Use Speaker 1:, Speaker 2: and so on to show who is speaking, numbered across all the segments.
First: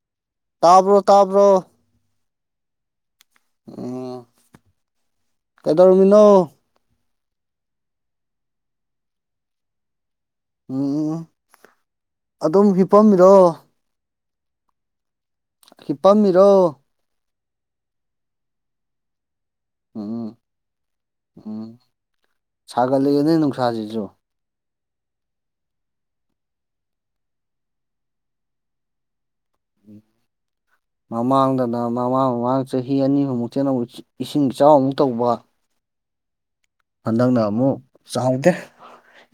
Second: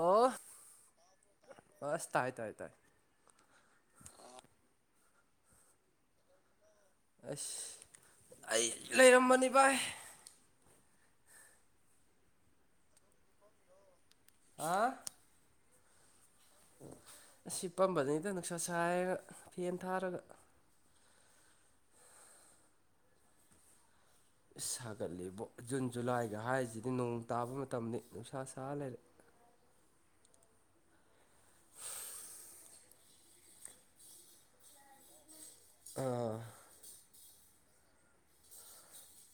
Speaker 1: Of
Speaker 2: ꯇꯥꯕ꯭ꯔꯣ ꯇꯥꯕ꯭ꯔꯣ
Speaker 1: ꯑꯁ ꯇꯥꯏ ꯇꯣꯏꯥꯏ ꯇꯥꯏ
Speaker 2: ꯎ ꯀꯩꯗꯔꯃꯤꯅꯣ
Speaker 1: ꯑꯁ ꯑꯩ ꯂꯩꯔꯝꯕꯅꯤ ꯚꯥꯏ
Speaker 2: ꯎꯝ ꯑꯗꯨꯝ ꯍꯤꯐꯝꯝꯃꯤꯗꯣ
Speaker 1: ꯍꯥ
Speaker 2: ꯄꯝꯃꯤꯔꯣ
Speaker 1: ꯑꯁꯤ ꯄꯝꯕꯗꯩꯗ ꯅꯨꯡꯁꯥ ꯁꯥꯏꯔꯒ ꯐꯦꯟ ꯊꯥꯔꯒ
Speaker 2: ꯎꯝ ꯎꯝ ꯁꯥꯒꯠꯂꯛꯒꯅꯦ ꯅꯨꯡꯁꯥꯁꯤꯁꯨ
Speaker 1: ꯁꯥꯒꯠꯂꯤꯕꯣ ꯖꯨꯟ ꯖꯨꯂꯥꯏꯒ ꯍꯥꯏꯔꯤꯁꯤꯗꯤ ꯅꯣꯡ ꯇꯥꯕ ꯃꯇꯝꯅꯤ ꯅꯨꯡꯁꯥ ꯁꯥ ꯂꯩꯔꯦ
Speaker 2: ꯃꯃꯥꯡꯗꯅ ꯃꯃꯥꯡ ꯃꯃꯥꯡꯗ ꯆꯍꯤ ꯑꯅꯤꯃꯃꯨꯛꯇꯦꯅ ꯑꯃꯨꯛ ꯏꯁꯤꯡ ꯏꯆꯥꯎ ꯑꯃꯨꯛ ꯇꯧꯕ
Speaker 1: ꯑꯥ
Speaker 2: ꯍꯟꯗꯛꯅ ꯑꯃꯨꯛ ꯆꯥꯍꯧꯗꯦ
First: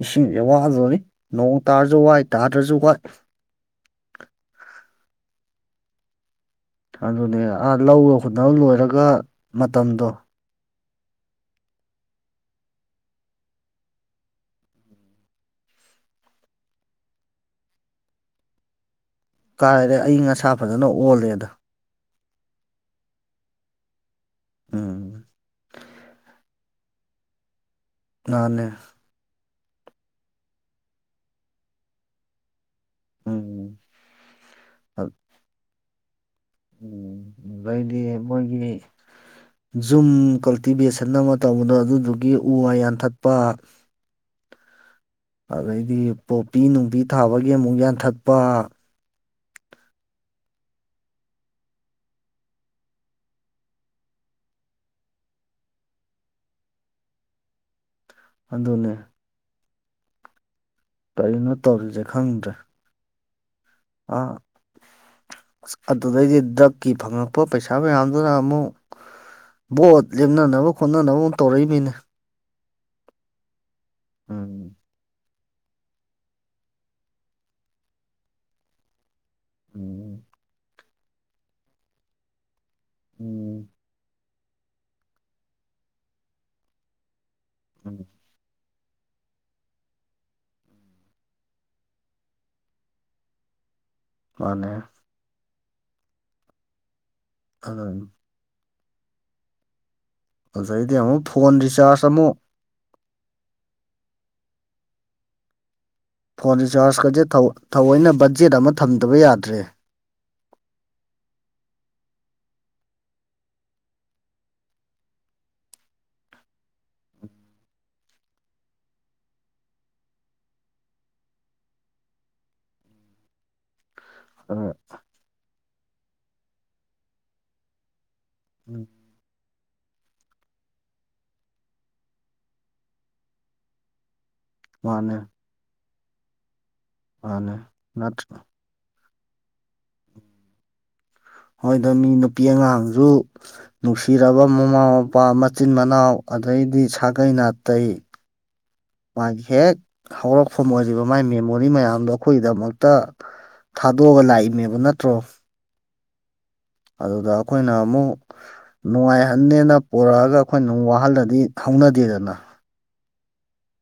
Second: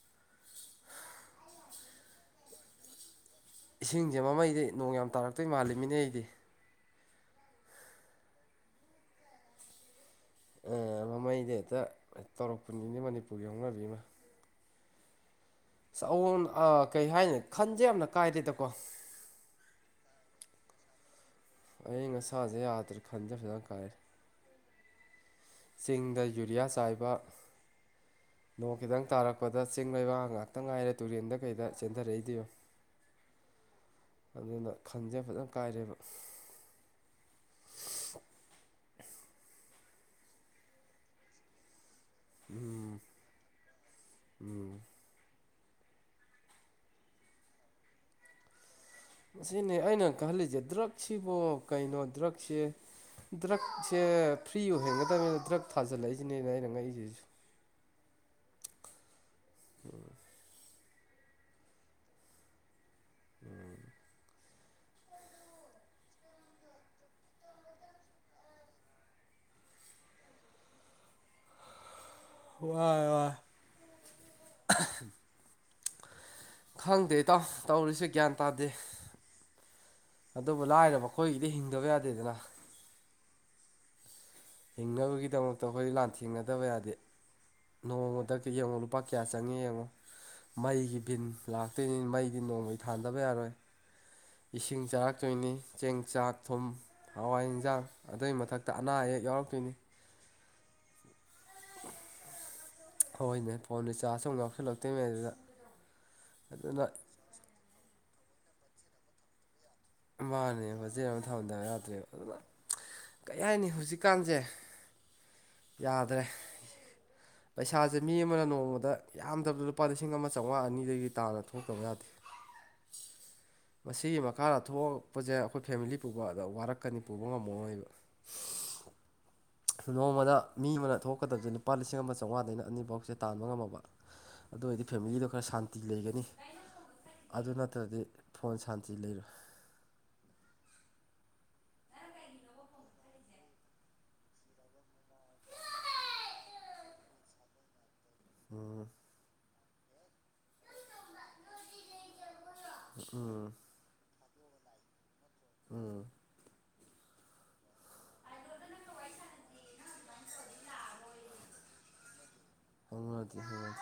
Speaker 2: ꯏꯁꯤꯡꯁꯦ ꯋꯥꯗꯕꯅꯤ ꯅꯣꯡ ꯇꯥꯔꯁꯨ ꯋꯥꯏ ꯇꯥꯗ꯭ꯔꯁꯨ ꯋꯥꯏ
Speaker 1: ꯏꯁꯤꯡꯁꯦ ꯃꯃꯩꯗꯤ ꯅꯣꯡ ꯌꯥꯝ ꯇꯥꯔꯛꯇꯣꯏ ꯃꯥꯜꯂꯤꯃꯤꯅꯦ ꯑꯩꯗꯤ
Speaker 2: ꯑꯗꯨꯅꯦ ꯑꯥ ꯂꯧꯒ ꯈꯨꯅ ꯂꯣꯏꯔꯒ ꯃꯇꯝꯗꯣ
Speaker 1: ꯃꯃꯩꯗꯤ ꯍꯦꯛꯇ ꯇꯧꯔꯛꯄꯅꯤꯅꯦ ꯃꯅꯤꯄꯨꯔꯒꯤ ꯍꯧꯅꯕꯤꯃ ꯆꯋꯣꯟ ꯀꯩ ꯍꯥꯏꯅꯤ ꯈꯟꯁꯦ ꯌꯥꯝꯅ ꯀꯥꯏꯗꯦꯗꯀꯣ
Speaker 2: ꯀꯥꯏꯔꯔꯦ ꯑꯩ ꯑꯁꯥ ꯐꯖꯅ ꯑꯣꯜꯂꯦ ꯑꯗ
Speaker 1: ꯑꯩ ꯑꯁꯥꯁꯦ ꯌꯥꯗ꯭ꯔꯥ ꯈꯟꯗ ꯈꯤꯖ ꯀꯥꯏꯔꯦ
Speaker 2: ꯎꯝ
Speaker 1: ꯆꯤꯡꯗ ꯌꯨꯔꯤꯌꯥ ꯆꯥꯏꯕ
Speaker 2: ꯃꯥꯅꯦ
Speaker 1: ꯅꯣꯡ ꯈꯤꯇꯪ ꯇꯥꯔꯛꯄ ꯂꯄꯗ ꯆꯤꯡ ꯂꯩꯕꯥꯛ ꯉꯥꯛꯇ ꯉꯥꯏꯔꯦ ꯇꯨꯔꯦꯟꯗ ꯀꯩꯗ ꯆꯦꯟꯊꯔꯛꯏꯗꯨꯕꯣ
Speaker 2: ꯎꯝ
Speaker 1: ꯑꯗꯨꯅ ꯈꯟꯁꯦ ꯐꯖꯅ ꯀꯥꯏꯔꯦꯕ
Speaker 2: ꯎꯝ ꯑꯗꯩꯗꯤ ꯃꯣꯏꯒꯤ ꯖꯨꯝ ꯀꯜꯇꯤꯚꯦꯁꯟ ꯑꯃ ꯇꯧꯕꯗꯣ ꯑꯗꯨꯗꯨꯒꯤ ꯎ ꯋꯥ ꯌꯥꯟꯊꯠꯄ
Speaker 1: ꯎꯝ
Speaker 2: ꯑꯗꯩꯗꯤ ꯄꯣꯄꯤ ꯅꯨꯡꯕꯤ ꯊꯥꯕꯒꯤ ꯑꯃꯨꯛ ꯌꯥꯟꯊꯠꯄ
Speaker 1: ꯑꯁꯤꯅꯤ ꯑꯩꯅ ꯈꯜꯂꯤꯁꯦ ꯗ꯭ꯔꯛꯁꯤꯕꯨ ꯀꯩꯅꯣ ꯗ꯭ꯔꯛꯁꯦ ꯗ꯭ꯔꯛꯁꯦ ꯐ꯭ꯔꯤ ꯑꯣꯏꯍꯟꯒꯗꯕꯅꯤꯅ ꯗ꯭ꯔꯛ ꯊꯥꯖꯤꯜꯂꯛꯏꯁꯤꯅꯦꯅ ꯑꯩꯅ ꯉꯛꯁꯤꯁꯨ
Speaker 2: ꯑꯗꯨꯅꯦ
Speaker 1: [unintelligible]
Speaker 2: ꯀꯔꯤꯅꯣ ꯇꯧꯔꯤꯁꯦ ꯈꯪꯗ꯭ꯔꯦ
Speaker 1: ꯎꯝ
Speaker 2: ꯑꯥ ꯑꯁ ꯑꯗꯨꯗꯩꯗꯤ ꯗ꯭ꯔꯛꯀꯤ ꯐꯪꯉꯛꯄ ꯄꯩꯁꯥ ꯃꯌꯥꯝꯗꯨꯅ ꯑꯃꯨꯛ ꯕꯣꯠ ꯂꯦꯝꯅꯅꯕ ꯈꯣꯠꯅꯅꯕ ꯑꯃꯨꯛ ꯇꯧꯔꯛꯏꯅꯤꯅꯦ
Speaker 1: ꯋꯥꯏ ꯋꯥꯏ
Speaker 2: ꯎꯝ
Speaker 1: ꯈꯪꯗꯦ ꯏꯇꯥꯎ ꯇꯧꯔꯤꯁꯦ ꯒ꯭ꯌꯥꯟ ꯇꯥꯗꯦ
Speaker 2: ꯎꯝ
Speaker 1: ꯑꯗꯨꯕꯨ ꯂꯥꯏꯔꯕ ꯑꯩꯈꯣꯏꯒꯤꯗꯤ ꯍꯤꯡꯗꯕ ꯌꯥꯗꯦꯗꯅ
Speaker 2: ꯎꯝ
Speaker 1: ꯍꯤꯡꯅꯕꯒꯤꯗꯃꯛꯇ ꯑꯩꯈꯣꯏ ꯂꯥꯟ ꯊꯦꯡꯅꯗꯕ ꯌꯥꯗꯦ
Speaker 2: ꯎꯝ
Speaker 1: ꯅꯣꯡꯃꯗ ꯌꯦꯡꯉꯨ ꯂꯨꯄꯥ ꯀꯌꯥ ꯆꯪꯉꯤ ꯌꯦꯡꯉꯣ ꯃꯩꯒꯤ ꯚꯟ ꯂꯥꯛꯇꯣꯏꯅꯤ ꯃꯩꯗꯤ ꯅꯣꯡꯃꯩ ꯊꯥꯟꯗꯕ ꯌꯥꯔꯣꯏ
Speaker 2: ꯃꯥꯅꯦ
Speaker 1: ꯏꯁꯤꯡ ꯆꯥꯔꯛꯇꯣꯏꯅꯤ ꯆꯦꯡ ꯆꯥꯛ ꯊꯨꯝ ꯍꯋꯥꯏ ꯏꯟꯁꯥꯡ
Speaker 2: ꯑꯗꯨꯅꯤ
Speaker 1: ꯑꯗꯨꯏ ꯃꯊꯛ ꯍ ꯑꯅꯥ ꯑꯌꯦꯛ ꯌꯥꯎꯔꯛꯇꯣꯏꯅꯤ
Speaker 2: ꯑꯗꯩꯗꯤ ꯑꯃꯨꯛ ꯐꯣꯟ ꯔꯤꯆꯥꯔꯖ ꯑꯃꯨꯛ
Speaker 1: ꯍꯣꯏꯅꯦ ꯐꯣꯟꯗ ꯆꯥꯔꯖ ꯑꯃꯨꯛ ꯌꯥꯎꯁꯤꯜꯂꯛꯇꯣꯏꯅꯦ ꯑꯗꯨꯗ
Speaker 2: ꯐꯣꯟ
Speaker 1: ꯑꯗꯨꯅ
Speaker 2: ꯔꯤꯆꯥꯔꯖꯀꯁꯦ ꯊꯑꯣꯏꯅ ꯕꯖꯦꯠ ꯑꯃ ꯊꯝꯗꯕ ꯌꯥꯗ꯭ꯔꯦ
Speaker 1: ꯃꯥꯅꯦ ꯐꯕꯖꯦꯠ ꯑꯃ ꯊꯝꯍꯟꯗꯕ ꯌꯥꯗ꯭ꯔꯦꯕ ꯑꯗꯨꯅ ꯀꯔꯤ ꯍꯥꯏꯅꯤ ꯍꯧꯖꯤꯛꯀꯥꯟꯁꯦ ꯌꯥꯗ꯭ꯔꯦ
Speaker 2: [inaudible]
Speaker 1: ꯄꯩꯁꯥꯁꯦ ꯃꯤ ꯑꯃꯅ ꯅꯣꯡꯃꯗ ꯌꯥꯝꯗ꯭ꯔꯕꯗ ꯂꯨꯄꯥ ꯂꯤꯁꯤꯡ ꯑꯃ ꯆꯥꯝꯃꯉꯥ ꯑꯅꯤꯗꯒꯤ ꯇꯥꯅ ꯊꯣꯛꯇꯕ ꯌꯥꯗꯦ
Speaker 2: [inaudible]
Speaker 1: ꯃꯁꯤꯒꯤ ꯃꯈ
Speaker 2: ꯑ
Speaker 1: ꯃꯈꯥꯗ ꯊꯣꯛꯂꯛꯄꯁꯦ ꯑꯩꯈꯣꯏ ꯐꯦꯃꯤꯂꯤ ꯄꯨꯕ ꯋꯥꯔꯛꯀꯅꯤ ꯄꯨꯕ ꯉꯝꯃꯛꯑꯣꯏꯕ
Speaker 2: ꯎꯝ
Speaker 1: ꯅꯣꯡꯃꯗ ꯃꯤ ꯑꯃꯅ ꯊꯣꯛꯀꯗꯕꯁꯦ ꯂꯨꯄꯥ ꯂꯤꯁꯤꯡ ꯑꯃ ꯆꯥꯝꯃꯉꯥꯗꯩꯅ ꯑꯅꯤꯐꯧꯁꯦ ꯇꯥꯟꯕ ꯉꯝꯃꯕ ꯑꯗꯨ ꯑꯣꯏꯔꯗꯤ
Speaker 2: ꯃꯥꯅꯦ
Speaker 1: ꯐꯦꯃꯤꯂꯤꯗꯣ ꯈꯔ ꯁꯥꯟꯇꯤ ꯂꯩꯒꯅꯤ ꯑꯗꯨ
Speaker 2: ꯃꯥꯅꯦ
Speaker 1: ꯅꯠꯇ꯭ꯔꯗꯤ
Speaker 2: ꯅꯠꯇ꯭ꯔ
Speaker 1: ꯐꯣꯟ ꯁꯥꯟꯇꯤ ꯂꯩꯔꯣꯏ
Speaker 2: ꯍꯣꯏꯗ ꯃꯤ ꯅꯨꯄꯤ ꯑꯉꯥꯡꯁꯨ ꯅꯨꯡꯁꯤꯔꯕ ꯃꯃꯥ ꯃꯄꯥ ꯃꯆꯤꯟ ꯃꯅꯥꯎ ꯑꯗꯩꯗꯤ ꯁꯥꯒꯩ ꯅꯥꯇꯩ
Speaker 1: ꯎꯝ
Speaker 2: ꯃꯥꯒꯤ ꯍꯦꯛ ꯍꯧꯔꯛꯐꯝ ꯑꯣꯏꯔꯤꯕ ꯃꯥꯏ ꯃꯦꯃꯣꯔꯤ ꯃꯌꯥꯝꯗꯣ ꯑꯩꯈꯣꯏꯒꯤꯗꯃꯛꯇ
Speaker 1: ꯎꯝ
Speaker 2: ꯊꯥꯗꯣꯛꯑꯒ ꯂꯥꯛꯏꯅꯦꯕ ꯅꯠꯇ꯭ꯔꯣ
Speaker 1: ꯎꯝ
Speaker 2: ꯑꯗꯨꯒ ꯑꯩꯈꯣꯏꯅ ꯑꯃꯨꯛ ꯅꯨꯡꯉꯥꯏꯍꯟꯅꯦꯅ ꯄꯨꯔꯛꯑꯒ ꯑꯩꯈꯣꯏꯅ ꯑꯃꯨꯛ ꯋꯥꯍꯜꯂꯗꯤ ꯊꯧꯅꯗꯦꯗꯅ
Speaker 1: ꯍꯧꯅꯗ‌ꯦ ꯍꯧꯅꯗ‌ꯦ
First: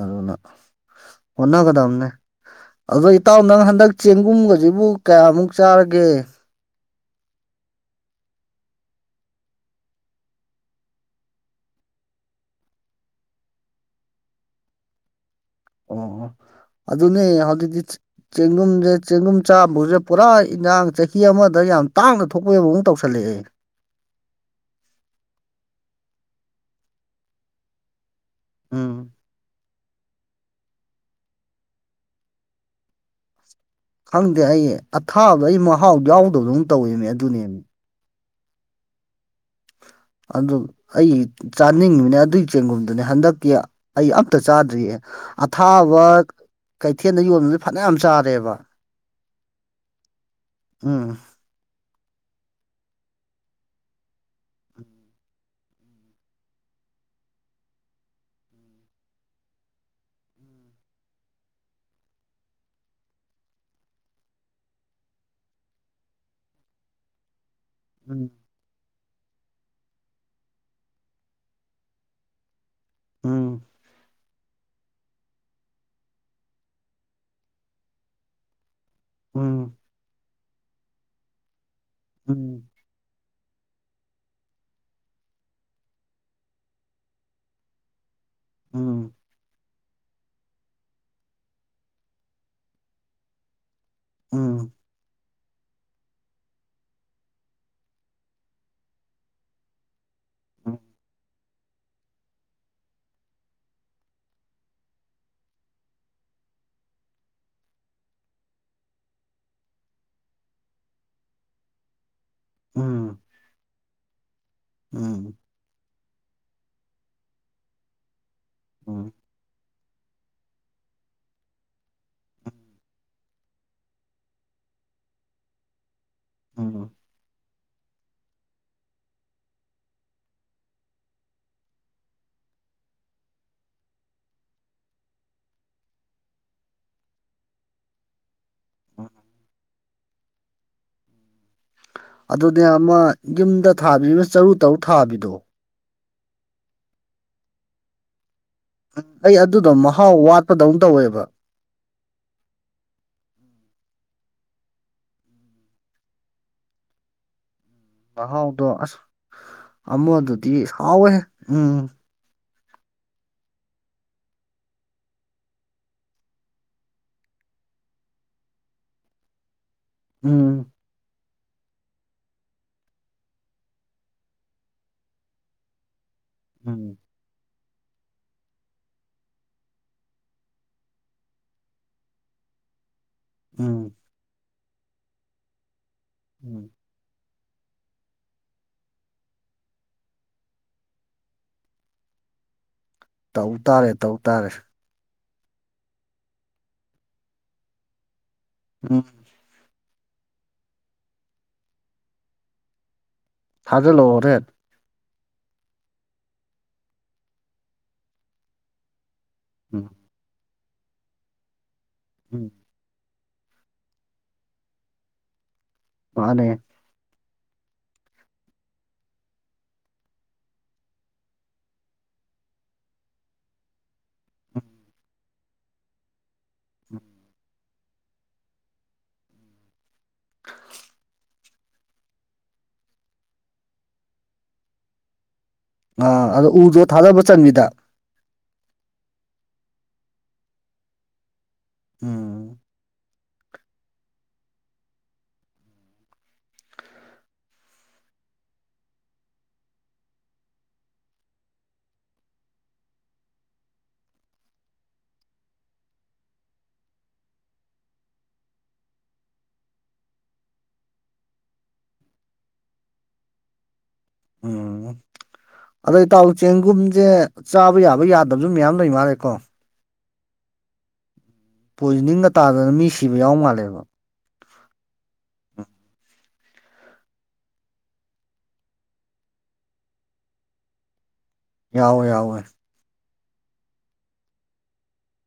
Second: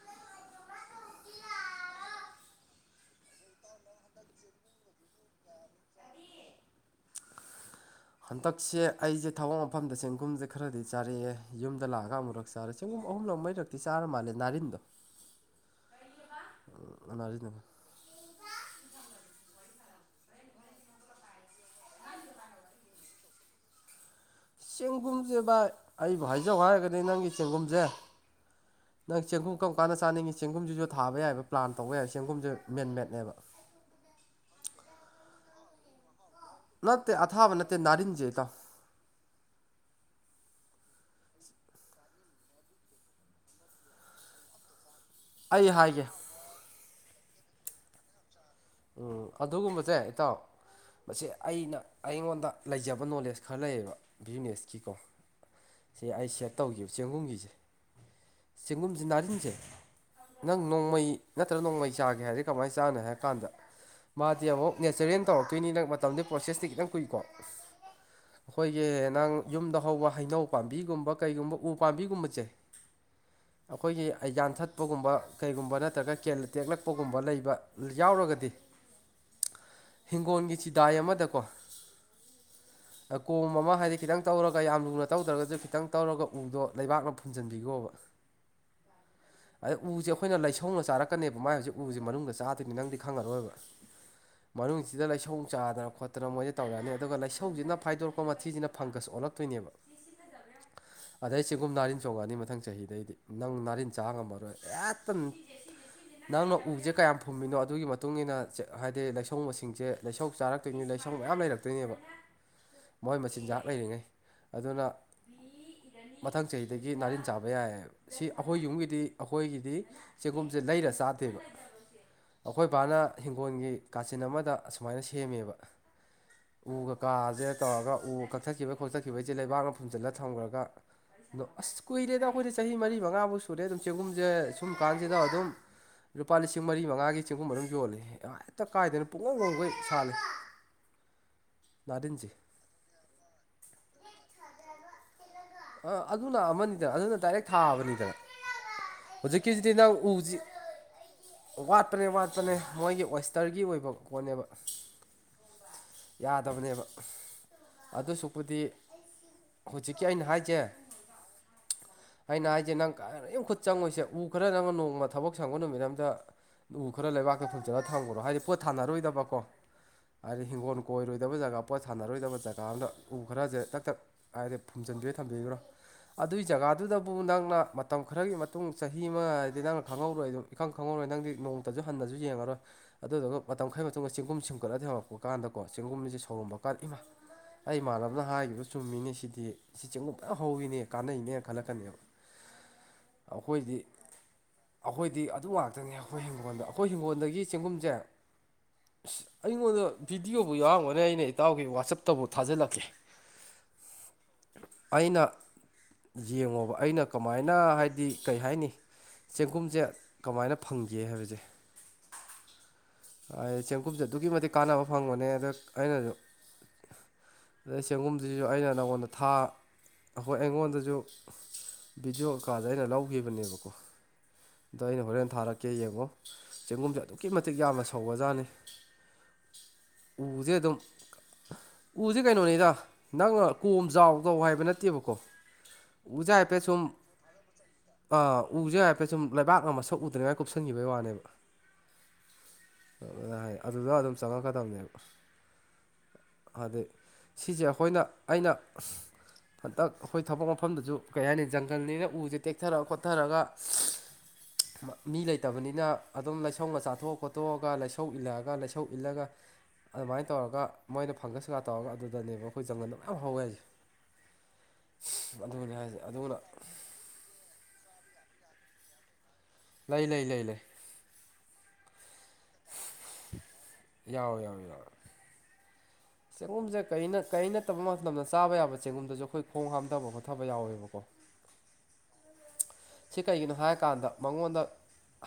Speaker 2: ꯑꯗꯨꯅ ꯍ‌ꯣꯠꯅꯒꯗꯝꯅꯦ ꯑꯗꯣ ꯏꯇꯥꯎ ꯅꯪ ꯍꯟꯗꯛ ꯆꯦꯡꯒꯨꯝꯒꯁꯤꯕꯨ ꯀꯌꯥꯃꯨꯛ ꯆꯥꯔꯒꯦ
Speaker 1: ꯍꯟꯗꯛꯁꯦ ꯑꯩꯁꯦ ꯊꯕꯛ ꯃꯐꯝꯗ ꯆꯦꯡꯒꯨꯝꯁꯦ ꯈꯔꯗꯤ ꯆꯥꯔꯛꯑꯦ ꯌꯨꯝꯗ ꯂꯥꯛꯑꯒ ꯑꯃꯨꯔꯛ ꯆꯥꯔꯦ ꯁꯦꯡꯒꯨꯝ ꯑꯍꯨꯝꯂꯛ ꯃꯔꯤꯔꯛꯇꯤ ꯆꯥꯔ ꯃꯥꯜꯂꯦ ꯅꯥꯔꯤꯟꯗꯣ
Speaker 2: ꯑꯣ ꯑꯗꯨ ꯅ‌ꯣꯏ
Speaker 1: ꯅꯥꯔꯤꯟꯗꯣ
Speaker 2: ꯍꯧꯖꯤꯛꯇꯤ ꯆꯦꯡꯒꯨꯝꯁꯦ ꯆꯦꯡꯒꯨꯝ ꯆꯥꯕꯒꯁꯦ ꯄꯨꯔꯥ ꯏꯟꯖꯥꯡ ꯆꯍꯤ ꯑꯃꯗ ꯌꯥꯝ ꯇꯥꯡꯅ ꯊꯣꯛꯄꯒꯤ‌ ꯃ‌ꯑꯣꯡ ꯇꯧꯁꯜꯂꯛꯑꯦ
Speaker 1: ꯆꯦꯡꯒꯨꯝꯁꯦ ꯚꯥꯏ ꯑꯩꯕꯨ ꯍꯥꯏꯖꯧ ꯍꯥꯏꯔꯒꯗꯤ ꯅꯪꯒꯤ ꯆꯦꯡꯒꯨꯝꯁꯦ
Speaker 2: ꯎꯝ
Speaker 1: ꯅꯪ ꯆꯦꯡꯒꯨꯝ ꯀꯔꯝ ꯀꯥꯟꯗ ꯆꯥꯅꯤꯡꯉꯤ ꯆꯦꯡꯒꯨꯝꯁꯤꯁꯨ ꯊꯥꯕ ꯌꯥꯏꯑꯕ ꯄ꯭ꯂꯥꯟ ꯇꯧꯕ ꯌꯥꯏ ꯆꯦꯡꯒꯨꯝꯁꯨꯦ ꯃꯦꯟ ꯃꯦꯠꯅꯦꯕ
Speaker 2: ꯈꯪꯗꯦ ꯑꯩ ꯑꯊꯥꯕꯗ ꯑꯩ ꯃꯍꯥꯎ ꯌꯥꯎꯗꯕꯗ
Speaker 1: ꯅꯠꯇꯦ ꯑꯊꯕ ꯅꯠꯇꯦ ꯅꯔꯤꯟꯁꯦꯇ
Speaker 2: ꯑꯗꯨ ꯑꯩ ꯆꯥꯅꯤꯡꯉꯤꯕꯅꯦ ꯑꯗꯨꯒꯤ ꯆꯦꯡꯒꯨꯝꯗꯨꯅꯦ ꯍꯟꯗꯛꯀꯤ ꯑꯩ ꯑꯝꯇ ꯆꯥꯗ꯭ꯔꯤꯑ
Speaker 1: ꯑꯩ
Speaker 2: ꯑꯊꯥꯕ
Speaker 1: ꯍꯥꯏꯒꯦ
Speaker 2: ꯀꯩꯊꯦꯜꯗ ꯌꯣꯟꯕꯁ ꯐꯅ ꯌꯥꯝ ꯆꯥꯔꯦꯕ
Speaker 1: ꯎꯝ ꯑꯗꯨꯒꯨꯝꯕꯁꯦ ꯏꯇꯥꯎ
Speaker 2: ꯎꯝ
Speaker 1: ꯃꯁꯤ ꯑꯩꯅ ꯑꯩꯉꯣꯟꯗ ꯂꯩꯖꯕ ꯅꯣꯂꯦꯖ ꯈꯔ ꯂꯩꯌꯦꯕ ꯕꯤꯖꯤꯅꯦꯁꯀꯤꯀꯣ ꯁꯤ ꯑꯩ ꯁꯦꯠ ꯇꯧꯈꯤꯕ ꯆꯦꯡꯒꯨꯝꯒꯤꯁꯦ ꯆꯦꯡꯒꯨꯝꯁꯦ ꯅꯥꯔꯤꯟꯁꯦ ꯅꯪ ꯅꯣꯡꯃꯩ ꯅꯠꯇ꯭ꯔꯒ ꯅꯣꯡꯃꯩ ꯆꯥꯒꯦ ꯍꯥꯏꯔꯗꯤ ꯀꯃꯥꯏꯅ ꯆꯥꯅ ꯍꯥꯏ ꯀꯥꯟꯗ ꯃꯥꯗꯤ ꯑꯃꯨꯛ ꯅꯦꯆꯔꯦꯜ ꯇꯧꯔꯛꯇꯣꯏꯅꯤ ꯅꯪ ꯃꯇꯝꯗꯨ ꯄ꯭ꯔꯣꯁꯦꯁꯇꯤ ꯈꯤꯇꯪ ꯀꯨꯏꯀꯣ
Speaker 2: ꯎꯝ
Speaker 1: ꯑꯩꯈꯣꯏꯒꯤ ꯅꯍꯪ ꯌꯨꯝꯗ ꯍꯧꯕ ꯍꯩꯅꯧ ꯄꯥꯝꯕꯤꯒꯨꯝꯕ ꯀꯩꯒꯨꯝꯕ ꯎ ꯄꯥꯝꯕꯤꯒꯨꯝꯕꯁꯦ
Speaker 2: ꯎꯝ
Speaker 1: ꯑꯩꯈꯣꯏꯒꯤ ꯑꯩ ꯌꯥꯟꯊꯠꯄꯒꯨꯝꯕ ꯀꯩꯒꯨꯝꯕ ꯅꯠꯇ꯭ꯔꯒ ꯀꯦꯜꯂ ꯇꯦꯛꯂꯛꯄꯒꯨꯝꯕ ꯂꯩꯕ ꯌꯥꯎꯔꯒꯗꯤ
Speaker 2: ꯎꯝ
Speaker 1: ꯍꯤꯡꯒꯣꯜꯒꯤ ꯆꯤꯗꯥꯏ ꯑꯃꯗꯀꯣ
Speaker 2: ꯎꯝ
Speaker 1: ꯀꯣꯝ ꯑꯃ ꯍꯥꯏꯗꯤ ꯈꯤꯇꯪ ꯇꯧꯔꯒ ꯌꯥꯝ ꯂꯨꯅ ꯇꯧꯗ꯭ꯔꯒꯁꯨ ꯈꯤꯇꯪ ꯇꯧꯔꯒ ꯎꯗꯣ ꯂꯩꯕꯥꯛꯅ ꯐꯨꯟꯖꯟꯕꯤꯈꯣꯕ
Speaker 2: ꯎꯝ
Speaker 1: ꯑꯗ ꯎꯁꯦ ꯑꯩꯈꯣꯏꯅ ꯂꯩꯁꯧꯅ ꯆꯥꯔꯛꯀꯅꯦꯕ ꯃꯥꯏ ꯍꯧꯖꯤꯛ ꯎꯁꯦ ꯃꯅꯨꯡꯗ ꯆꯥꯗꯣꯏꯅꯤ ꯅꯪꯗꯤ ꯈꯪꯉꯔꯣꯏꯕ
Speaker 2: ꯎꯝ
Speaker 1: ꯃꯅꯨꯡꯁꯤꯗ ꯂꯩꯁꯧ ꯆꯥꯗꯅ ꯈꯣꯠꯇ ꯅꯠꯇꯅ ꯃꯣꯏꯁꯦ ꯇꯧꯔꯛꯑꯅꯤ ꯑꯗꯨꯒ ꯂꯩꯁꯧꯁꯤꯅ ꯐꯥꯏꯗꯣꯔꯛꯄ ꯃꯊꯤꯁꯤꯅ ꯐꯪꯒꯁ ꯑꯣꯜꯂꯛꯇꯣꯏꯅꯦꯕ
Speaker 2: ꯑ
Speaker 1: ꯑꯗꯩ ꯁꯤꯒꯨꯝ ꯅꯥꯔꯤꯟ ꯆꯣꯡꯉꯛꯑꯅꯤ ꯃꯊꯪ ꯆꯍꯤꯗꯩꯗꯤ ꯅꯪ ꯅꯥꯔꯤꯟ ꯆꯥ ꯉꯝꯃꯔꯣꯏ ꯍꯦꯛꯇꯝ ꯅꯪꯅ ꯎꯁꯦ ꯀꯌꯥꯝ ꯐꯨꯝꯃꯤꯅꯣ ꯑꯗꯨꯒꯤ ꯃꯇꯨꯡ ꯏꯟꯅ ꯍꯥꯏꯗꯤ ꯂꯥꯏꯁꯧ ꯃꯁꯤꯡꯁꯦ ꯂꯩꯁꯧ ꯆꯥꯔꯛꯇꯣꯏꯅꯤ ꯂꯥꯏꯁꯧ ꯃꯌꯥꯝ ꯂꯩꯔꯛꯇꯣꯏꯅꯦꯕ ꯃꯣꯏ
Speaker 2: ꯎꯝ
Speaker 1: ꯃꯆꯤꯟꯖꯥꯛ ꯂꯩꯔꯤꯉꯩ ꯑꯗꯨꯅ
Speaker 2: ꯎꯝ
Speaker 1: ꯃꯊꯪ ꯆꯍꯤꯗꯒꯤ ꯅꯥꯔꯤꯟ ꯆꯥꯕ ꯌꯥꯏꯕ ꯁꯤ ꯑꯩꯈꯣꯏ
Speaker 2: ꯎꯝ
Speaker 1: ꯌꯨꯝꯒꯤꯗꯤ
Speaker 2: ꯎꯝ
Speaker 1: ꯑꯩꯈꯣꯏꯒꯤꯗꯤ ꯆꯦꯒꯨꯝꯁꯦ ꯂꯩꯔ ꯆꯥꯗꯦꯕ ꯑꯩꯈꯣꯏꯕꯥꯅ ꯍꯤꯡꯒꯣꯜꯒꯤ ꯀꯥꯆꯤꯟ ꯑꯃꯗ ꯑꯁꯨꯃꯥꯏꯅ ꯁꯦꯝꯃꯦꯕ
Speaker 2: ꯎꯝ ꯎꯝ
Speaker 1: ꯎꯒ ꯀꯥꯁꯦ ꯇꯧꯔꯒ ꯎ ꯀꯛꯊꯠꯈꯤꯕ ꯈꯣꯠꯆꯠꯈꯤꯕ ꯑꯩꯁꯦ ꯂꯩꯕꯥꯛꯅ ꯐꯨꯝꯖꯤꯜꯂ ꯊꯝꯈ꯭ꯔꯒ ꯑꯗꯣ ꯑꯁ ꯀꯨꯏꯔꯦꯗ ꯑꯩꯈꯣꯏꯅ ꯆꯍꯤ ꯃꯔꯤ ꯃꯉꯥꯃꯥꯎ ꯁꯨꯔꯦ ꯑꯗꯨꯝ ꯆꯦꯒꯨꯝꯁꯦ ꯁꯨꯝ ꯀꯥꯟꯁꯤꯗ ꯑꯗꯨꯝ ꯂꯨꯄꯥ ꯂꯤꯁꯤꯡ ꯃꯔꯤ ꯃꯉꯥꯒꯤ ꯆꯦꯡꯒꯨꯝ ꯃꯔꯔꯝ ꯌꯣꯜꯂꯦ ꯍꯦꯛꯇ ꯀꯥꯏꯗꯅ ꯄꯨꯡꯍꯈꯈꯣꯏ ꯁꯥꯜꯂꯤꯦ ꯅꯥꯗꯤꯟꯁꯦ
Speaker 2: ꯑꯗꯨꯅꯦ ꯑꯃ ꯌꯨꯝꯗ ꯊꯥꯕꯤꯔꯤꯕꯅ ꯆꯔꯨ ꯇꯔꯨꯛ ꯊꯥꯕꯤꯗꯣ
Speaker 1: ꯑ ꯑꯗꯨꯅ ꯑꯃꯅꯤꯗꯅ ꯑꯗꯨꯅ ꯗꯥꯏꯔꯦꯛ ꯊꯥꯕꯅꯤꯗꯅ
Speaker 2: ꯎꯝ ꯑꯩ ꯑꯗꯨꯗꯣ
Speaker 1: ꯍꯧꯖꯤꯛꯀꯤꯁꯤꯗꯤ ꯅꯪ
Speaker 2: ꯃꯍꯥꯎ
Speaker 1: ꯎꯁꯤ
Speaker 2: ꯋꯥꯠꯄꯗꯧꯅ ꯇꯧꯋꯦꯕ
Speaker 1: ꯋꯥꯠꯄꯅꯦ ꯋꯥꯠꯄꯅꯦ ꯃꯣꯏꯒꯤ ꯋꯦꯁꯇꯔꯒꯤ ꯑꯣꯏꯕ ꯀꯣꯅꯦꯕ ꯌꯥꯗꯕꯅꯦꯕ ꯑꯗꯨꯁꯨꯄꯨꯗꯤ
Speaker 2: ꯃꯍꯥꯎꯗꯣ
Speaker 1: ꯍꯧꯖꯤꯛꯀꯤ ꯑꯩꯅ ꯍꯥꯏꯖꯦ
Speaker 2: ꯍꯑꯣꯦ ꯎꯝ
Speaker 1: ꯍꯥꯏꯩꯅ ꯍꯥꯏꯁꯦ ꯅꯪ ꯀ ꯈꯨꯠ ꯆꯪꯉꯣꯏꯁꯦ ꯎ ꯈꯔ ꯅꯪꯅ ꯅꯣꯡꯃ ꯊꯕꯛ ꯁꯪꯕ ꯅꯨꯃꯤꯠ ꯑꯝꯇ ꯎ ꯈꯔ ꯂꯩꯕꯥꯛꯇ ꯐꯪꯖꯂꯒ ꯊꯝꯈ꯭ꯔꯣ ꯍꯥꯏꯗꯤ ꯄꯣꯠ ꯊꯥꯅꯔꯣꯏꯗꯕꯀꯣ ꯍꯥꯏꯗꯤ
Speaker 2: ꯎꯝ
Speaker 1: ꯍꯤꯡꯒꯣꯜ ꯀꯣꯏꯔꯣꯏꯗꯕ ꯖꯒꯥ ꯄꯣꯠ ꯁꯥꯟꯅꯔꯣꯏꯗꯕ ꯖꯒꯥ ꯑꯝꯗ ꯎ ꯈꯔꯁꯦ ꯇꯛ ꯊꯛ ꯍꯥꯏꯗꯤ ꯐꯨꯝꯖꯤꯟꯕꯤ ꯊꯝꯕꯤꯈ꯭ꯔꯣ ꯑꯗꯨꯒꯤ
Speaker 2: ꯎꯝ
Speaker 1: ꯖꯒꯥꯗꯨꯗ ꯗꯨꯕꯨ ꯅꯪꯅ ꯃꯇꯝ ꯈꯔꯒꯤ ꯃꯇꯨꯡ ꯆꯍꯤ ꯑꯃ ꯍꯥꯏꯗꯤ ꯅꯪꯅ ꯈꯪꯍꯧꯔꯣꯏ ꯗꯨꯝ ꯏꯈꯪ ꯈꯪꯍꯧꯔꯣꯏ ꯅꯪꯗꯤ ꯅꯣꯡ ꯇꯁꯨ ꯍꯟꯅꯁꯨ ꯌꯦꯡꯉꯔꯣꯏ꯫ ꯑꯗꯨꯗꯨꯒ ꯃꯇꯝꯈꯩ
Speaker 2: ꯎꯝ
Speaker 1: ꯃꯇꯨꯡ ꯆꯦꯡꯒꯨꯝ ꯁꯦꯝꯒꯠꯂ ꯍꯧꯔꯛꯄ ꯀꯥꯟꯗꯀꯣ ꯆꯦꯡꯒꯨꯝꯁꯦ ꯁꯧꯔꯝꯕ
Speaker 2: ꯎꯝ
Speaker 1: ꯀꯥꯟ ꯏꯃꯥ ꯑꯩ ꯏꯃꯥꯟꯅꯕꯅ ꯍꯥꯏꯈꯤꯕ ꯆꯨꯝꯃꯤꯅꯤ ꯁꯤꯗꯤ꯫ ꯁꯤ ꯆꯦꯡꯒꯨꯝ ꯐ ꯍꯧꯋꯤꯅꯦ ꯀꯥꯟꯅꯩꯅꯦ ꯈꯜꯂꯛꯀꯅꯦꯕ꯫
Speaker 2: ꯇꯧ ꯇꯥꯔꯦ ꯇꯧ ꯇꯥꯔꯦ
Speaker 1: ꯑꯈꯣꯏꯗꯤ ꯑꯗꯨ ꯉꯥꯛꯇꯅꯤ ꯑꯈꯣꯏ ꯍꯤꯡꯒꯣꯜꯗ ꯑꯈꯣꯏ ꯍꯤꯡꯒꯣꯜꯗꯒꯤ ꯆꯦꯡꯒꯨꯝꯁꯦ ꯑꯁ
Speaker 2: ꯎꯝ
Speaker 1: ꯑꯩꯉꯣꯟꯗ ꯚꯗꯤꯑꯣꯕꯨ ꯌꯥꯎꯔꯒꯅꯤ ꯑꯩꯅ ꯏꯇꯥꯎꯒꯤ ꯋꯥꯆꯞꯇꯕꯨ ꯊꯥꯖꯤꯜꯂꯛꯀꯦ꯫
Speaker 2: ꯊꯖꯜꯂꯣꯔꯦ
Speaker 1: ꯑꯩꯅ ꯌꯦꯡꯉꯣꯕ ꯑꯩꯅ ꯀꯃꯥꯏꯅ ꯍꯥꯏꯗꯤ ꯀꯩ ꯍꯥꯏꯅꯤ ꯆꯦꯡꯒꯨꯝꯁꯦ
Speaker 2: ꯎꯝ
Speaker 1: ꯀꯃꯥꯏꯅ ꯐꯪꯒꯦ ꯍꯥꯏꯕꯁꯦ
Speaker 2: [unintelligible]
Speaker 1: ꯑꯩ ꯆꯦꯡꯀꯨꯞꯁꯦ ꯑꯗꯨꯛꯀꯤ ꯃꯇꯤꯛ ꯀꯥꯟꯅꯕ ꯐꯪꯕꯅꯦ ꯑꯗ ꯑꯩꯅꯁꯨ
Speaker 2: ꯃꯥꯅꯦ
Speaker 1: ꯑꯗꯩꯩ ꯆꯦꯡꯒꯨꯝꯁꯤꯁꯨ ꯑꯩꯅ ꯅꯪꯉꯣꯟꯗ ꯊꯥ ꯈꯣꯏ ꯑꯩꯉꯣꯟꯗꯁꯨ ꯕꯤꯗꯤꯑꯣ ꯀꯥꯁꯦ ꯑꯩꯅ ꯂꯧꯈꯤꯕꯅꯦꯕꯀꯣ꯫ ꯗꯣ ꯑꯩꯅ ꯍꯣꯔꯦꯟ ꯊꯥꯔꯛꯀꯦ ꯌꯦꯡꯉꯣ꯫ ꯆꯦꯡꯒꯨꯝꯁꯦ ꯑꯗꯨꯛꯀꯤ ꯃꯇꯤꯛ ꯌꯥꯝꯅ ꯁꯧꯕꯖꯥꯠꯅꯤ꯫ ꯎꯁꯦ ꯑꯗꯨꯝ ꯎꯁꯦ ꯀꯩꯅꯣꯅꯤꯗ ꯅꯪꯅ ꯀꯣꯝ ꯖꯥꯎ ꯀꯧ ꯍꯥꯏꯕ ꯅꯠꯇꯦꯕꯀꯣ꯫
Speaker 2: ꯑꯥ ꯑꯗꯣ ꯎꯗꯣ ꯊꯥꯗꯕ ꯆꯟꯕꯤꯗ
Speaker 1: ꯑꯥ ꯎꯁꯦ ꯍꯥꯏꯐꯦꯠ ꯁꯨꯝ ꯂꯩꯕꯥꯛꯅ ꯃꯁꯛ ꯎꯗ꯭ꯔꯤꯉꯥꯏ ꯀꯨꯞꯁꯤꯟꯈꯤꯕꯩ ꯋꯥꯅꯦꯕ꯫
Speaker 2: ꯎꯝ
Speaker 1: ꯑꯗꯨꯗ ꯑꯗꯨꯝ ꯆꯪꯉꯛꯀꯗꯕꯅꯦꯕ꯫ ꯑꯗꯩꯩ ꯁꯤꯁꯦ ꯑꯈꯣꯏꯅ ꯑꯩꯅ ꯍꯟꯇꯛ ꯑꯈꯣꯏ ꯊꯕꯛ ꯃꯐꯝꯗꯁꯨ ꯀꯩ ꯍꯥꯏꯅꯤ ꯖꯪꯒꯜꯅꯤꯅ ꯎꯁꯦ ꯇꯦꯛꯊꯔ ꯈꯣꯠꯊꯔꯒ ꯃꯤ ꯂꯩꯇꯕꯅꯤꯅ ꯑꯗꯨꯝ ꯂꯩꯁꯧꯅ ꯆꯥꯊꯣꯛ ꯈꯣꯠꯇꯣꯛꯑꯒ ꯂꯥꯏꯁꯧ ꯏꯜꯂꯛꯑꯒ ꯂꯩꯁꯧ ꯏꯜꯂꯒ ꯑꯗꯨꯃꯥꯏ ꯇꯧꯔꯒ ꯃꯣꯏꯅ ꯐꯪꯒꯁꯀ ꯇꯧꯔꯒ ꯑꯗꯨꯗꯅꯦꯕ ꯑꯈꯣꯏ ꯖꯒꯜꯗ ꯃꯌꯥꯝ ꯍꯧꯋꯦ ꯍꯥꯏꯁꯦ꯫
Speaker 2: ꯎꯝ
Speaker 1: ꯑꯗꯨꯅꯤ
Speaker 2: ꯑꯗꯣ
Speaker 1: ꯍꯥꯏꯁꯦ
Speaker 2: ꯏꯇꯥꯎ
Speaker 1: ꯑꯗꯨꯅ
Speaker 2: ꯆꯦꯡꯒꯨꯝꯁꯦ ꯆꯥꯕ ꯌꯥꯕ ꯌꯥꯗꯕꯁꯨ ꯃꯌꯥꯝ ꯂꯩ ꯃꯥꯜꯂꯦꯀꯣ꯫
Speaker 1: ꯂꯩ ꯂꯩ ꯂꯩ ꯂꯩ
Speaker 2: ꯄꯣꯏꯖꯅꯤꯡꯒ ꯇꯥꯗꯅ ꯃꯤ ꯁꯤꯕ ꯌꯥꯎ ꯃꯥꯜꯂꯦꯕ꯫
Speaker 1: ꯌꯥꯎ ꯌꯥꯎ ꯌꯥꯎ ꯆꯦꯡꯒꯨꯝꯁꯦ ꯀꯩꯅ ꯀꯩ ꯅꯠꯇꯕ ꯃꯇꯝꯗ ꯆꯥꯕ ꯌꯥꯕ ꯆꯦꯡꯒꯨꯝꯗꯁꯨ ꯈꯣꯏ ꯈꯣꯡ ꯍꯥꯝꯊꯕ ꯈꯣꯠꯊꯕ ꯌꯥꯎꯋꯦꯕꯀꯣ꯫
Speaker 2: ꯌꯥꯎꯋꯦ ꯌꯥꯎꯋꯦ
Speaker 1: ꯁꯤ ꯀꯩꯒꯤꯅꯣ ꯍꯥꯏꯀꯥꯟꯗ ꯃꯉꯣꯟꯗ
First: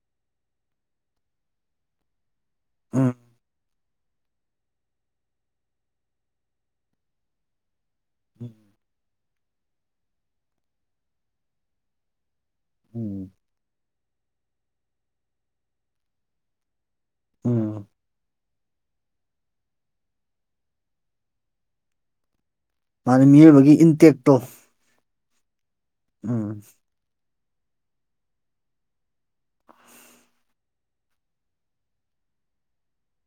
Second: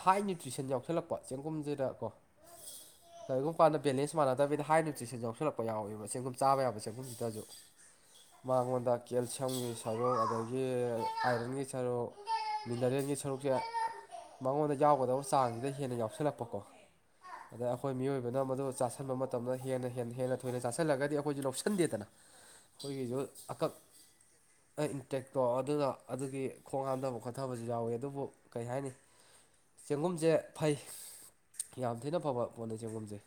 Speaker 1: ꯍꯥꯏ ꯅ꯭ꯌꯨꯇ꯭ꯔꯤꯁꯟ ꯌꯥꯎꯁꯜꯂꯛꯄ ꯆꯦꯡꯒꯨꯝꯁꯤꯗꯀꯣ
Speaker 2: ꯎꯝ
Speaker 1: ꯀꯩꯒꯨꯝ ꯄꯥꯗ ꯕꯦꯂꯦꯟꯁ ꯃꯥꯅꯗꯕꯤꯗ ꯍꯥꯏ ꯅ꯭ꯌꯨꯇ꯭ꯔꯤꯁꯟ ꯌꯥꯎꯁꯤꯜꯂꯛꯄ ꯌꯥꯎꯋꯦꯕ ꯆꯦꯡꯒꯨꯝ ꯆꯥꯕ ꯌꯥꯕ ꯆꯦꯡꯒꯨꯝꯁꯤꯗꯁꯨ꯫ ꯃꯉꯣꯟꯗ ꯀꯦꯜꯁꯤꯌꯝꯒꯤ ꯁꯔꯨꯛ ꯑꯗꯒꯤ ꯑꯥꯏꯔꯟꯒꯤ ꯁꯔꯨꯛ ꯃꯤꯅꯔꯦꯜꯒꯤ
Speaker 2: ꯎꯝ
Speaker 1: ꯁꯔꯨꯛꯁꯦ ꯃꯉꯣꯟꯗ ꯌꯥꯎꯒꯗꯕ ꯆꯥꯡꯁꯤꯗ ꯍꯦꯟꯅ ꯌꯥꯎꯁꯜꯂꯛꯄꯀꯣ
Speaker 2: [inaudible]
Speaker 1: ꯑꯗ ꯑꯩꯈꯣꯏ ꯃꯤꯑꯣꯏꯕꯅ ꯃꯗꯨ ꯆꯥꯥꯁꯟꯕ ꯃꯇꯝꯗ ꯍꯦꯟꯅ ꯍꯦꯟꯅ ꯍꯦꯟꯅ ꯊꯣꯏꯅ ꯆꯥꯁꯜꯂꯒꯗꯤ ꯑꯈꯣꯏꯁꯨ ꯂꯧꯁꯟꯗꯦꯗꯅ꯫
Speaker 2: ꯃꯥꯅ ꯃꯤꯑꯣꯏꯕꯒꯤ ꯏꯟꯇꯦꯛꯇꯣ꯫
Speaker 1: ꯑꯩ ꯏꯟꯇꯦꯛꯇꯣ ꯑꯗꯨꯅ ꯑꯗꯨꯒꯤ
Speaker 2: ꯎꯝ
Speaker 1: ꯈꯣꯡ ꯍꯥꯝꯊꯕ ꯈꯣꯊꯕꯁꯨ ꯌꯥꯎꯏ ꯑꯗꯨꯕꯨ ꯀꯩ ꯍꯥꯏꯅꯤ ꯆꯦꯡꯒꯨꯝꯁꯦ ꯐꯩ ꯌꯥꯝ ꯊꯤꯅ ꯐꯕ ꯄꯣꯠꯅꯤ ꯆꯦꯡꯒꯨꯝꯁꯦ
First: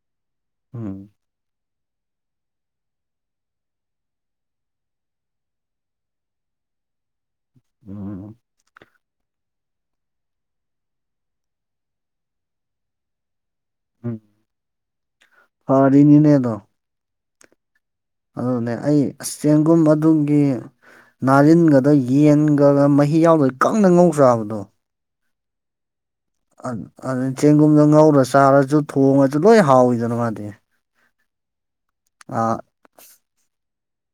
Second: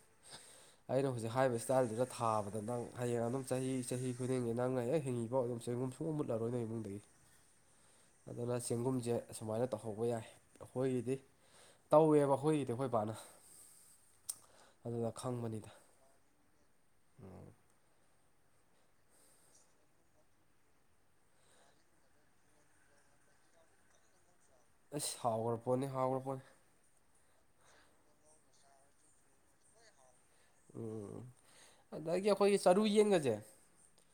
Speaker 2: ꯎꯝ
Speaker 1: ꯑꯩꯅ ꯍꯨꯖꯤꯛ ꯍꯥꯏꯕ ꯁꯇꯥꯏꯜꯗꯨꯗ ꯊꯥꯕꯗ ꯅꯪ ꯍꯌꯦꯡ ꯑꯗꯨꯝ ꯆꯍꯤ ꯆꯍꯤ ꯈꯨꯗꯤꯡꯒꯤ ꯅꯪꯅ ꯍꯦꯛ ꯍꯤꯡꯉꯤꯐꯥꯎ ꯑꯗꯨꯝ ꯆꯦꯡꯒꯨꯝ ꯃꯨꯠꯂꯔꯣꯏꯗꯅꯦ
Speaker 2: [inaudible]
Speaker 1: ꯑꯗꯨꯅ ꯆꯦꯡꯒꯨꯝꯁꯦ ꯑꯁꯨꯃꯥꯏꯅ ꯇꯧꯍꯧꯕ ꯌꯥꯏ ꯑꯈꯣꯏꯒꯤꯗꯤ ꯇꯧꯋꯦꯕ ꯑꯈꯣꯏꯒꯤꯗꯤ ꯈꯣꯏ ꯕꯥꯅ꯫
Speaker 2: [inaudible]
Speaker 1: ꯑꯗꯨꯗꯥ ꯈꯪꯕꯅꯤ
Speaker 2: ꯐꯥꯔꯤꯅꯤꯅꯦ ꯑꯗꯣ
Speaker 1: [unintelligible]
Speaker 2: ꯑꯗꯨꯅꯦ ꯑꯩ ꯑꯁ ꯆꯦꯡꯒꯨꯝ ꯑꯗꯨꯒꯤ ꯅꯥꯔꯤꯟꯒꯗꯣ ꯌꯦꯟꯒꯥꯒ ꯃꯍꯤ ꯌꯥꯎꯗꯥꯕꯤ ꯀꯪꯅ ꯉꯧ ꯆꯥꯕꯗꯣ
Speaker 1: ꯑꯩꯁ ꯍꯥꯎꯒ꯭ꯔꯥꯄꯣꯠꯅꯤ ꯍꯥꯎꯒ꯭ꯔꯥꯄꯣꯠꯅꯤ
Speaker 2: ꯑꯗꯨ ꯆꯦꯡꯒꯨꯝꯗꯣ ꯉꯧꯔ ꯆꯥꯔꯁꯨ ꯊꯣꯡꯉꯖꯨ ꯂꯣꯏ ꯍꯥꯎꯏꯤꯗꯥꯅ ꯃꯥꯗꯤ
Speaker 1: ꯎꯝ ꯑꯗꯥꯒꯤ
Speaker 2: ꯑꯥ
Speaker 1: ꯑꯩꯈꯣꯏꯒꯤ ꯆꯥꯔꯨ ꯌꯦꯟꯒꯥꯖꯦ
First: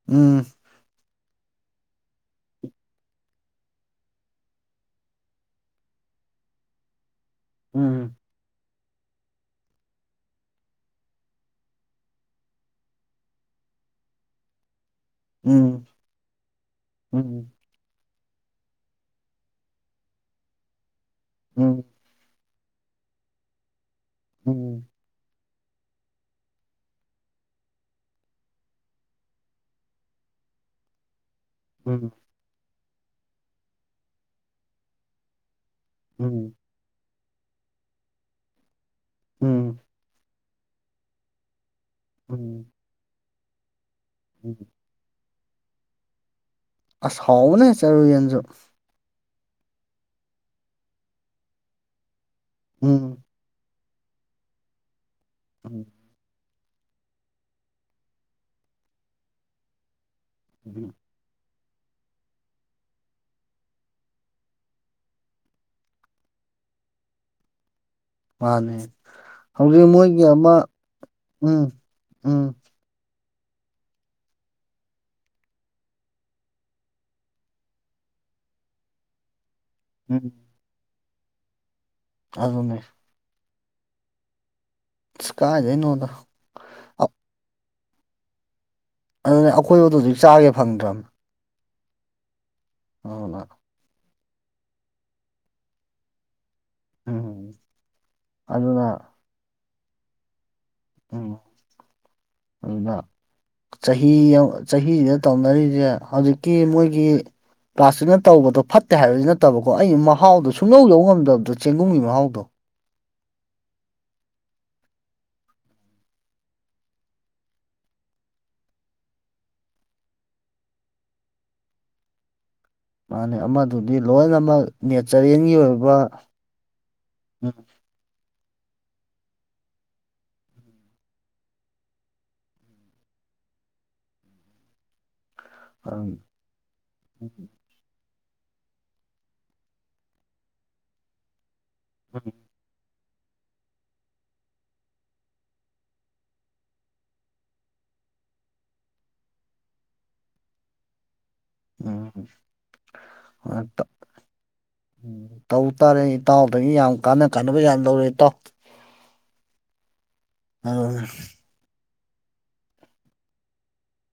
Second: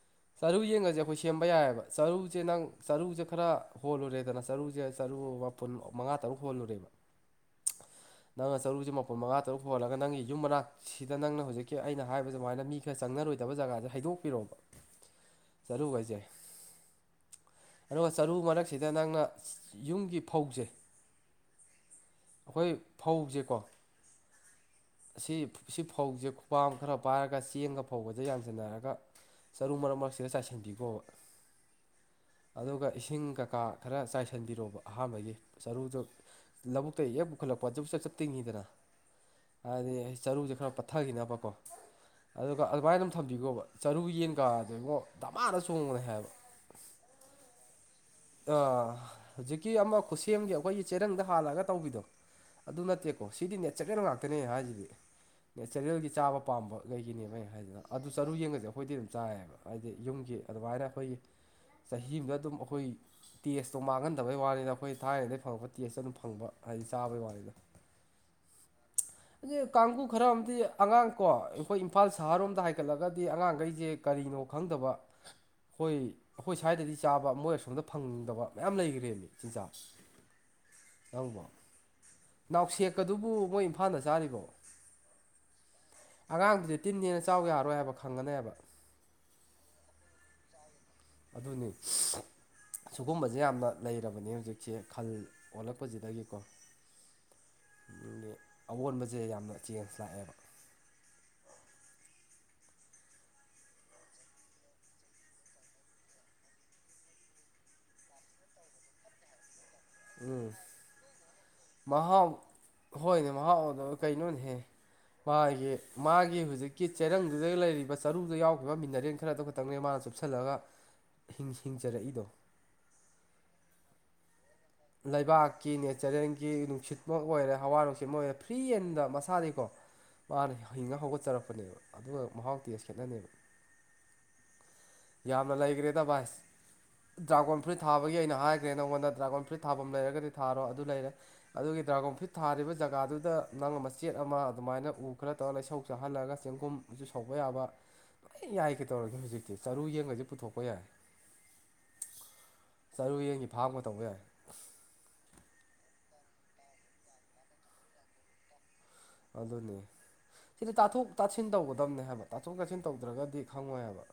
Speaker 2: ꯎꯝ
Speaker 1: ꯆꯥꯔꯨ ꯌꯦꯟꯒꯥꯖꯦ ꯑꯩꯈꯣꯏ ꯁꯦꯝꯕ ꯌꯥꯏꯕ ꯆꯥꯔꯨꯖꯦ ꯅꯪ ꯆꯥꯔꯨꯖꯦ ꯈꯔ ꯍꯣꯜꯂꯨꯔꯦꯗꯥꯅ ꯆꯥꯔꯨꯖꯦ ꯆꯥꯔꯨ ꯃꯥꯄꯨꯟ ꯃꯉꯥ ꯇꯔꯨꯛ ꯍꯣꯜꯂꯨꯔꯦꯕ
Speaker 2: [inaudible] ꯎꯝ
Speaker 1: ꯅꯪꯅ ꯆꯥꯔꯨꯛꯖꯤ ꯃꯥꯄꯨꯜ ꯃꯉꯥ ꯇꯔꯨꯛ ꯍꯣꯜꯂꯒꯥ ꯅꯪꯒꯤ ꯌꯨꯝ ꯃꯅꯥꯛ ꯁꯤꯗꯥ ꯅꯪꯅ ꯍꯧꯖꯤꯛꯀꯤ ꯑꯩꯅ ꯍꯥꯏꯕ ꯁꯨꯃꯥꯏꯅ ꯃꯤ ꯈꯔ ꯆꯪꯅꯔꯣꯏꯗꯥꯕ ꯖꯒꯥꯁꯦ ꯍꯩꯗꯣꯛꯄꯤꯔꯣꯕ
Speaker 2: ꯎꯝ
Speaker 1: ꯆꯥꯔꯨꯒꯩꯖꯦ
Speaker 2: [unintelligible]
Speaker 1: ꯑꯗꯨꯒꯥ ꯆꯥꯔꯨ ꯃꯔꯛꯁꯤꯗꯥ ꯅꯪꯅ ꯌꯨꯝꯒꯤ ꯐꯧꯖꯦ
Speaker 2: ꯎꯝ
Speaker 1: ꯑꯩꯈꯣꯏ ꯐꯧꯖꯦꯀꯣ
Speaker 2: ꯎꯝ
Speaker 1: ꯑꯁꯤ ꯁꯤ ꯐꯧꯖꯦ ꯈꯨꯄꯥꯝ ꯈꯔ ꯄꯥꯏꯔꯒ ꯆꯦꯡꯒꯥ ꯐꯧꯒꯥꯖꯤ ꯌꯥꯟꯖꯤꯟꯅꯔꯒꯥ ꯆꯥꯔꯨ ꯃꯔꯛ ꯃꯔꯛꯁꯤꯗꯥ ꯆꯥꯏꯁꯤꯟꯕꯤꯒꯣꯕ
Speaker 2: ꯎꯝ
Speaker 1: ꯑꯗꯨꯒꯥ ꯏꯁꯤꯡ ꯀꯩꯀꯥ ꯈꯔ ꯆꯥꯏꯁꯤꯟꯕꯤꯔꯣꯕ ꯑꯍꯥꯟꯕꯒꯤ ꯆꯥꯔꯨꯗꯨ
Speaker 2: ꯎꯝ
Speaker 1: ꯂꯧꯕꯨꯛꯇꯥꯒꯤ ꯍꯦꯛ ꯄꯨꯈꯠꯂꯛꯄ ꯆꯞ ꯆꯞ ꯇꯤꯡꯉꯤꯗꯥꯅ
Speaker 2: ꯎꯝ
Speaker 1: ꯍꯥꯏꯗꯤ ꯆꯥꯔꯨꯖꯦ ꯈꯔ ꯄꯠꯊꯥꯈꯤꯅꯕꯀꯣ ꯑꯗꯨꯒꯥ
Speaker 2: ꯎꯝ
Speaker 1: ꯑꯗꯨꯃꯥꯏꯅ ꯑꯗꯨꯝ ꯊꯝꯕꯤꯒꯣꯕ ꯆꯥꯔꯨ ꯌꯦꯟ
Speaker 2: ꯎꯝ
Speaker 1: ꯇꯥꯗꯦꯉꯣ ꯗꯃꯥꯗꯥ ꯆꯣꯡꯒ꯭ꯔꯦ ꯍꯥꯏꯕ
Speaker 2: ꯑꯁ ꯍꯦꯎꯕꯅꯦ ꯆꯥꯔꯨ ꯌꯦꯟꯗꯣ
Speaker 1: ꯑꯥ ꯍꯧꯖꯤꯛꯀꯤ ꯑꯃ ꯈꯨꯠꯁꯦꯝꯒꯤ ꯑꯩꯈꯣꯏꯒꯤ ꯆꯦꯔꯪꯗ ꯍꯥꯜꯂꯒꯥ ꯇꯧꯕꯤꯗꯣ ꯑꯗꯨ ꯅꯠꯇꯦ
Speaker 2: ꯎꯝ
Speaker 1: ꯑꯣ ꯁꯤꯗꯤ ꯅꯦꯆꯥꯔꯦꯜ ꯉꯥꯛꯇꯅꯦ ꯑꯩ ꯍꯥꯏꯖꯤꯗꯤ
Speaker 2: ꯎꯝ
Speaker 1: ꯅꯦꯆꯔꯦꯜꯒꯤ ꯆꯥꯕ ꯄꯥꯥꯝꯕꯒꯩꯒꯤꯅꯦꯕ ꯑꯩꯅ ꯍꯥꯏꯗꯨꯅ ꯑꯗꯨ ꯆꯥꯔꯨ ꯌꯦꯡꯒꯥꯁꯦ ꯑꯩꯈꯣꯏꯗꯤ ꯑꯗꯨꯝ ꯆꯥꯏꯌꯦꯕ ꯍꯥꯏꯗꯤ ꯌꯨꯝꯒꯤ ꯑꯗꯨꯃꯥꯏꯅ
Speaker 2: ꯎꯝ
Speaker 1: ꯑꯩꯈꯣꯏꯒꯤ ꯆꯍꯤ ꯑꯃꯗꯥ ꯑꯗꯨꯝ ꯑꯩꯈꯣꯏ ꯇꯦꯁꯇꯣ ꯃꯥꯡꯍꯟꯗꯕꯩ ꯋꯥꯅꯤꯗꯥ ꯑꯩꯈꯣꯏ ꯊꯥꯏꯅꯗꯩ ꯐꯪꯉꯛꯄ ꯇꯦꯁꯇꯣ ꯑꯗꯨꯝ ꯐꯪꯕ ꯍꯥꯏꯗꯤ ꯆꯥꯕꯩ ꯋꯥꯅꯤꯗꯥ
Speaker 2: ꯃꯥꯅꯦ ꯍꯧꯖꯤꯛ
Speaker 1: ꯀꯥꯡꯕꯨ
Speaker 2: ꯃꯣꯏꯒꯤ
Speaker 1: ꯈꯔ
Speaker 2: ꯑꯃ
Speaker 1: ꯑꯃꯗꯤ ꯑꯉꯥꯡ ꯀꯣ
Speaker 2: ꯎꯝ
Speaker 1: ꯑꯩꯈꯣꯏ ꯏꯝꯐꯥꯜ ꯁꯍꯥꯔ
Speaker 2: ꯎꯝ
Speaker 1: ꯔꯣꯝꯗꯥ ꯍꯥꯏ ꯍꯥꯏꯒꯠꯂꯒꯥꯗꯤ ꯑꯉꯥꯡꯈꯩꯖꯦ ꯀꯔꯤꯅꯣ ꯈꯪꯗꯕ ꯍꯣꯏ ꯑꯩꯈꯣꯏ ꯁ꯭ꯋꯥꯏꯗꯥꯗꯤ ꯆꯥꯕ ꯃꯣꯏ ꯑꯁꯣꯝꯗꯥ ꯐꯪꯗꯕ ꯃꯌꯥꯝ ꯂꯩꯒ꯭ꯔꯦꯅꯦ ꯆꯤꯟꯖꯥꯛ
Speaker 2: ꯎꯝ
Speaker 1: ꯅꯪꯕꯣ
Speaker 2: ꯑꯗꯨꯅꯦ
Speaker 1: ꯅꯥꯎꯁꯦꯛꯀꯥꯗꯨꯕꯨ ꯃꯣꯏ ꯏꯝꯐꯥꯜꯗ ꯆꯥꯔꯤꯕꯣ
Speaker 2: ꯑꯁ ꯀꯥꯏꯗꯩꯅꯣꯗꯥ
Speaker 1: ꯑꯉꯥꯡꯗꯨꯗꯤ ꯇꯤꯟꯅꯦꯅ ꯆꯥꯎ ꯌꯥꯔꯔꯣꯏ ꯍꯥꯏꯕ ꯈꯪꯉꯥꯅꯦꯕ
Speaker 2: ꯑꯗꯨꯅꯦ ꯑꯩꯈꯣꯏꯕꯨꯛꯇꯥ ꯍꯧꯖꯤꯛ ꯆꯥꯒꯦ ꯐꯪꯗ꯭ꯔꯕꯅꯦ
Speaker 1: ꯑꯗꯨꯅꯤ ꯁꯤꯒꯨꯝꯕꯖꯦ
Speaker 2: ꯑꯗꯨꯅ
Speaker 1: ꯌꯥꯝꯅ ꯂꯩꯔꯕꯅꯦ ꯍꯧꯖꯤꯛꯁꯦ ꯈꯜ ꯑꯣꯜꯂꯛꯄꯖꯤꯗꯥꯒꯤꯀꯣ
Speaker 2: ꯎꯝ
Speaker 1: ꯑꯗꯨꯅꯦ
Speaker 2: ꯑꯗꯨꯅ
Speaker 1: ꯑꯋꯣꯟꯕꯖꯦ ꯌꯥꯝꯅ ꯆꯦꯟꯖ ꯂꯥꯛꯑꯦꯕ
Speaker 2: ꯎꯝ ꯑꯗꯨꯗꯥ ꯆꯍꯤ ꯆꯍꯤꯁꯤꯗꯥ ꯇꯧꯅꯔꯤꯖꯦ ꯍꯧꯖꯤꯛꯀꯤ ꯃꯣꯏꯒꯤ ꯄꯂꯥꯁꯇꯤꯛꯅ ꯇꯧꯕꯗꯣ ꯐꯠꯇꯦ ꯍꯥꯏꯕꯗꯤ ꯅꯠꯇꯕꯀꯣ ꯑꯩ ꯃꯍꯥꯎꯗꯣ ꯁꯨꯡꯌꯧ ꯌꯧꯕ ꯉꯝꯗꯕꯗꯨ
Speaker 1: ꯃꯍꯥꯎ ꯍꯣꯏꯅꯦ ꯃꯍꯥꯎꯗꯣ ꯀꯩꯅꯣꯅꯦꯍꯦ ꯃꯥꯒꯤ ꯃꯥꯒꯤ ꯍꯨꯖꯤꯛꯀꯤ ꯆꯦꯔꯪꯗꯨꯗꯥꯒꯥ ꯂꯩꯔꯤꯕ ꯆꯥꯔꯨꯗꯥ ꯌꯥꯎꯒꯤꯕ ꯃꯤꯅꯔꯦꯜ ꯈꯔꯗꯣ ꯇꯡꯅꯦ ꯃꯥꯅ ꯆꯨꯞꯁꯤꯜꯂꯒꯥ ꯍꯤꯡ ꯍꯤꯡꯖꯥꯔꯛꯏꯗꯣ
Speaker 2: ꯃꯥꯅꯤ ꯑꯃꯗꯨꯗꯤ ꯂꯣꯏꯅꯥ ꯃꯛ꯫
Speaker 1: ꯂꯩꯕꯥꯛꯀꯤ ꯅꯦꯆꯔꯦꯜꯒꯤ ꯅꯨꯡꯁꯤꯠꯃꯛ ꯑꯣꯏꯔꯦ ꯍꯋꯥ ꯅꯨꯡꯁꯤꯠ ꯃꫭꯏꯅ ꯄꯤꯛꯏꯀꯥꯟꯗꯥ ꯃꯁꯥꯗꯩꯀꯣ꯫ ꯋꯥꯅ ꯍꯤꯡꯉ ꯍꯧꯒꯠꯆꯔꯛꯄꯅꯦꯕ ꯑꯗꯨꯒ ꯃꯍꯥꯎ ꯇꯦꯁ ꯈꯦꯠꯅꯅꯦꯒꯅꯤ
Speaker 2: ꯎꯝ [unintelligible]
Speaker 1: ꯌꯥꯝꯅꯥ ꯂꯩꯈ꯭ꯔꯦꯗ ꯚꯥꯏꯁ꯫ ꯗ꯭ꯔꯥꯒꯣꯟ ꯐ꯭ꯔꯨꯏꯠ ꯊꯥꯕꯒꯤ ꯑꯩꯅ ꯍꯥꯏꯈ꯭ꯔꯦ ꯅꯪꯉꯣꯟꯗ ꯗ꯭ꯔꯥꯒꯣꯟ ꯐ꯭ꯔꯨꯏꯠ ꯊꯥꯐꯝ ꯂꯩꯔꯒꯗꯤ ꯊꯥꯔꯣ ꯑꯗꯨ ꯂꯩꯔꯦ꯫ ꯑꯗꯨꯒꯤ ꯗ꯭ꯔꯥꯒꯣꯟ ꯐ꯭ꯔꯨꯏꯠ ꯊꯥꯔꯤꯕ ꯖꯒꯥꯗꯨꯗꯥ ꯅꯪꯅꯥ ꯃꯆꯦꯠ ꯑꯃ ꯑꯗꯨꯃꯥꯏꯅ ꯎ ꯈꯔ ꯇꯧꯔꯒ ꯂꯩꯁꯧ ꯆꯥꯍꯜꯂꯒ ꯆꯦꯡꯒꯨꯝꯁꯨ ꯁꯧꯕ ꯌꯥꯕ꯫ ꯂꯥꯏ ꯌꯥꯏ ꯀꯩꯗꯧꯔꯒꯦ ꯍꯧꯖꯤꯛꯇꯤ ꯆꯔꯨ ꯌꯦꯡꯉꯒꯁꯨ ꯄꯨꯊꯣꯛꯄ ꯌꯥꯏ꯫
Speaker 2: ꯎꯝ
Speaker 1: ꯆꯔꯨ ꯌꯦꯟꯒꯤ ꯐꯥꯕ ꯒꯥ ꯇꯧꯕ ꯌꯥꯏ꯫
Speaker 2: ꯎꯝ ꯇꯧ ꯇꯥꯔꯦ ꯏꯇꯥꯎꯗꯒꯤ ꯌꯥꯝ ꯀꯥꯟꯅꯥ ꯀꯥꯟꯅꯕ ꯌꯥꯝ ꯂꯧꯔꯦ ꯏꯇꯥꯎ꯫
Speaker 1: ꯑꯗꯨꯅꯤ ꯫ ꯁꯤꯗꯤ
Speaker 2: ꯑꯗꯨꯅꯦ
Speaker 1: ꯇꯥꯊꯣꯛ ꯇꯥꯁꯤꯟ ꯇꯧꯒꯗꯝꯕꯅꯦ ꯍꯥꯏꯕ ꯇꯥꯊꯣꯛ ꯇꯥꯁꯤꯟ ꯇꯧꯗ꯭ꯔꯒꯗꯤ ꯈꯪꯉꯣꯏ ꯍꯥꯏꯕꯥ꯫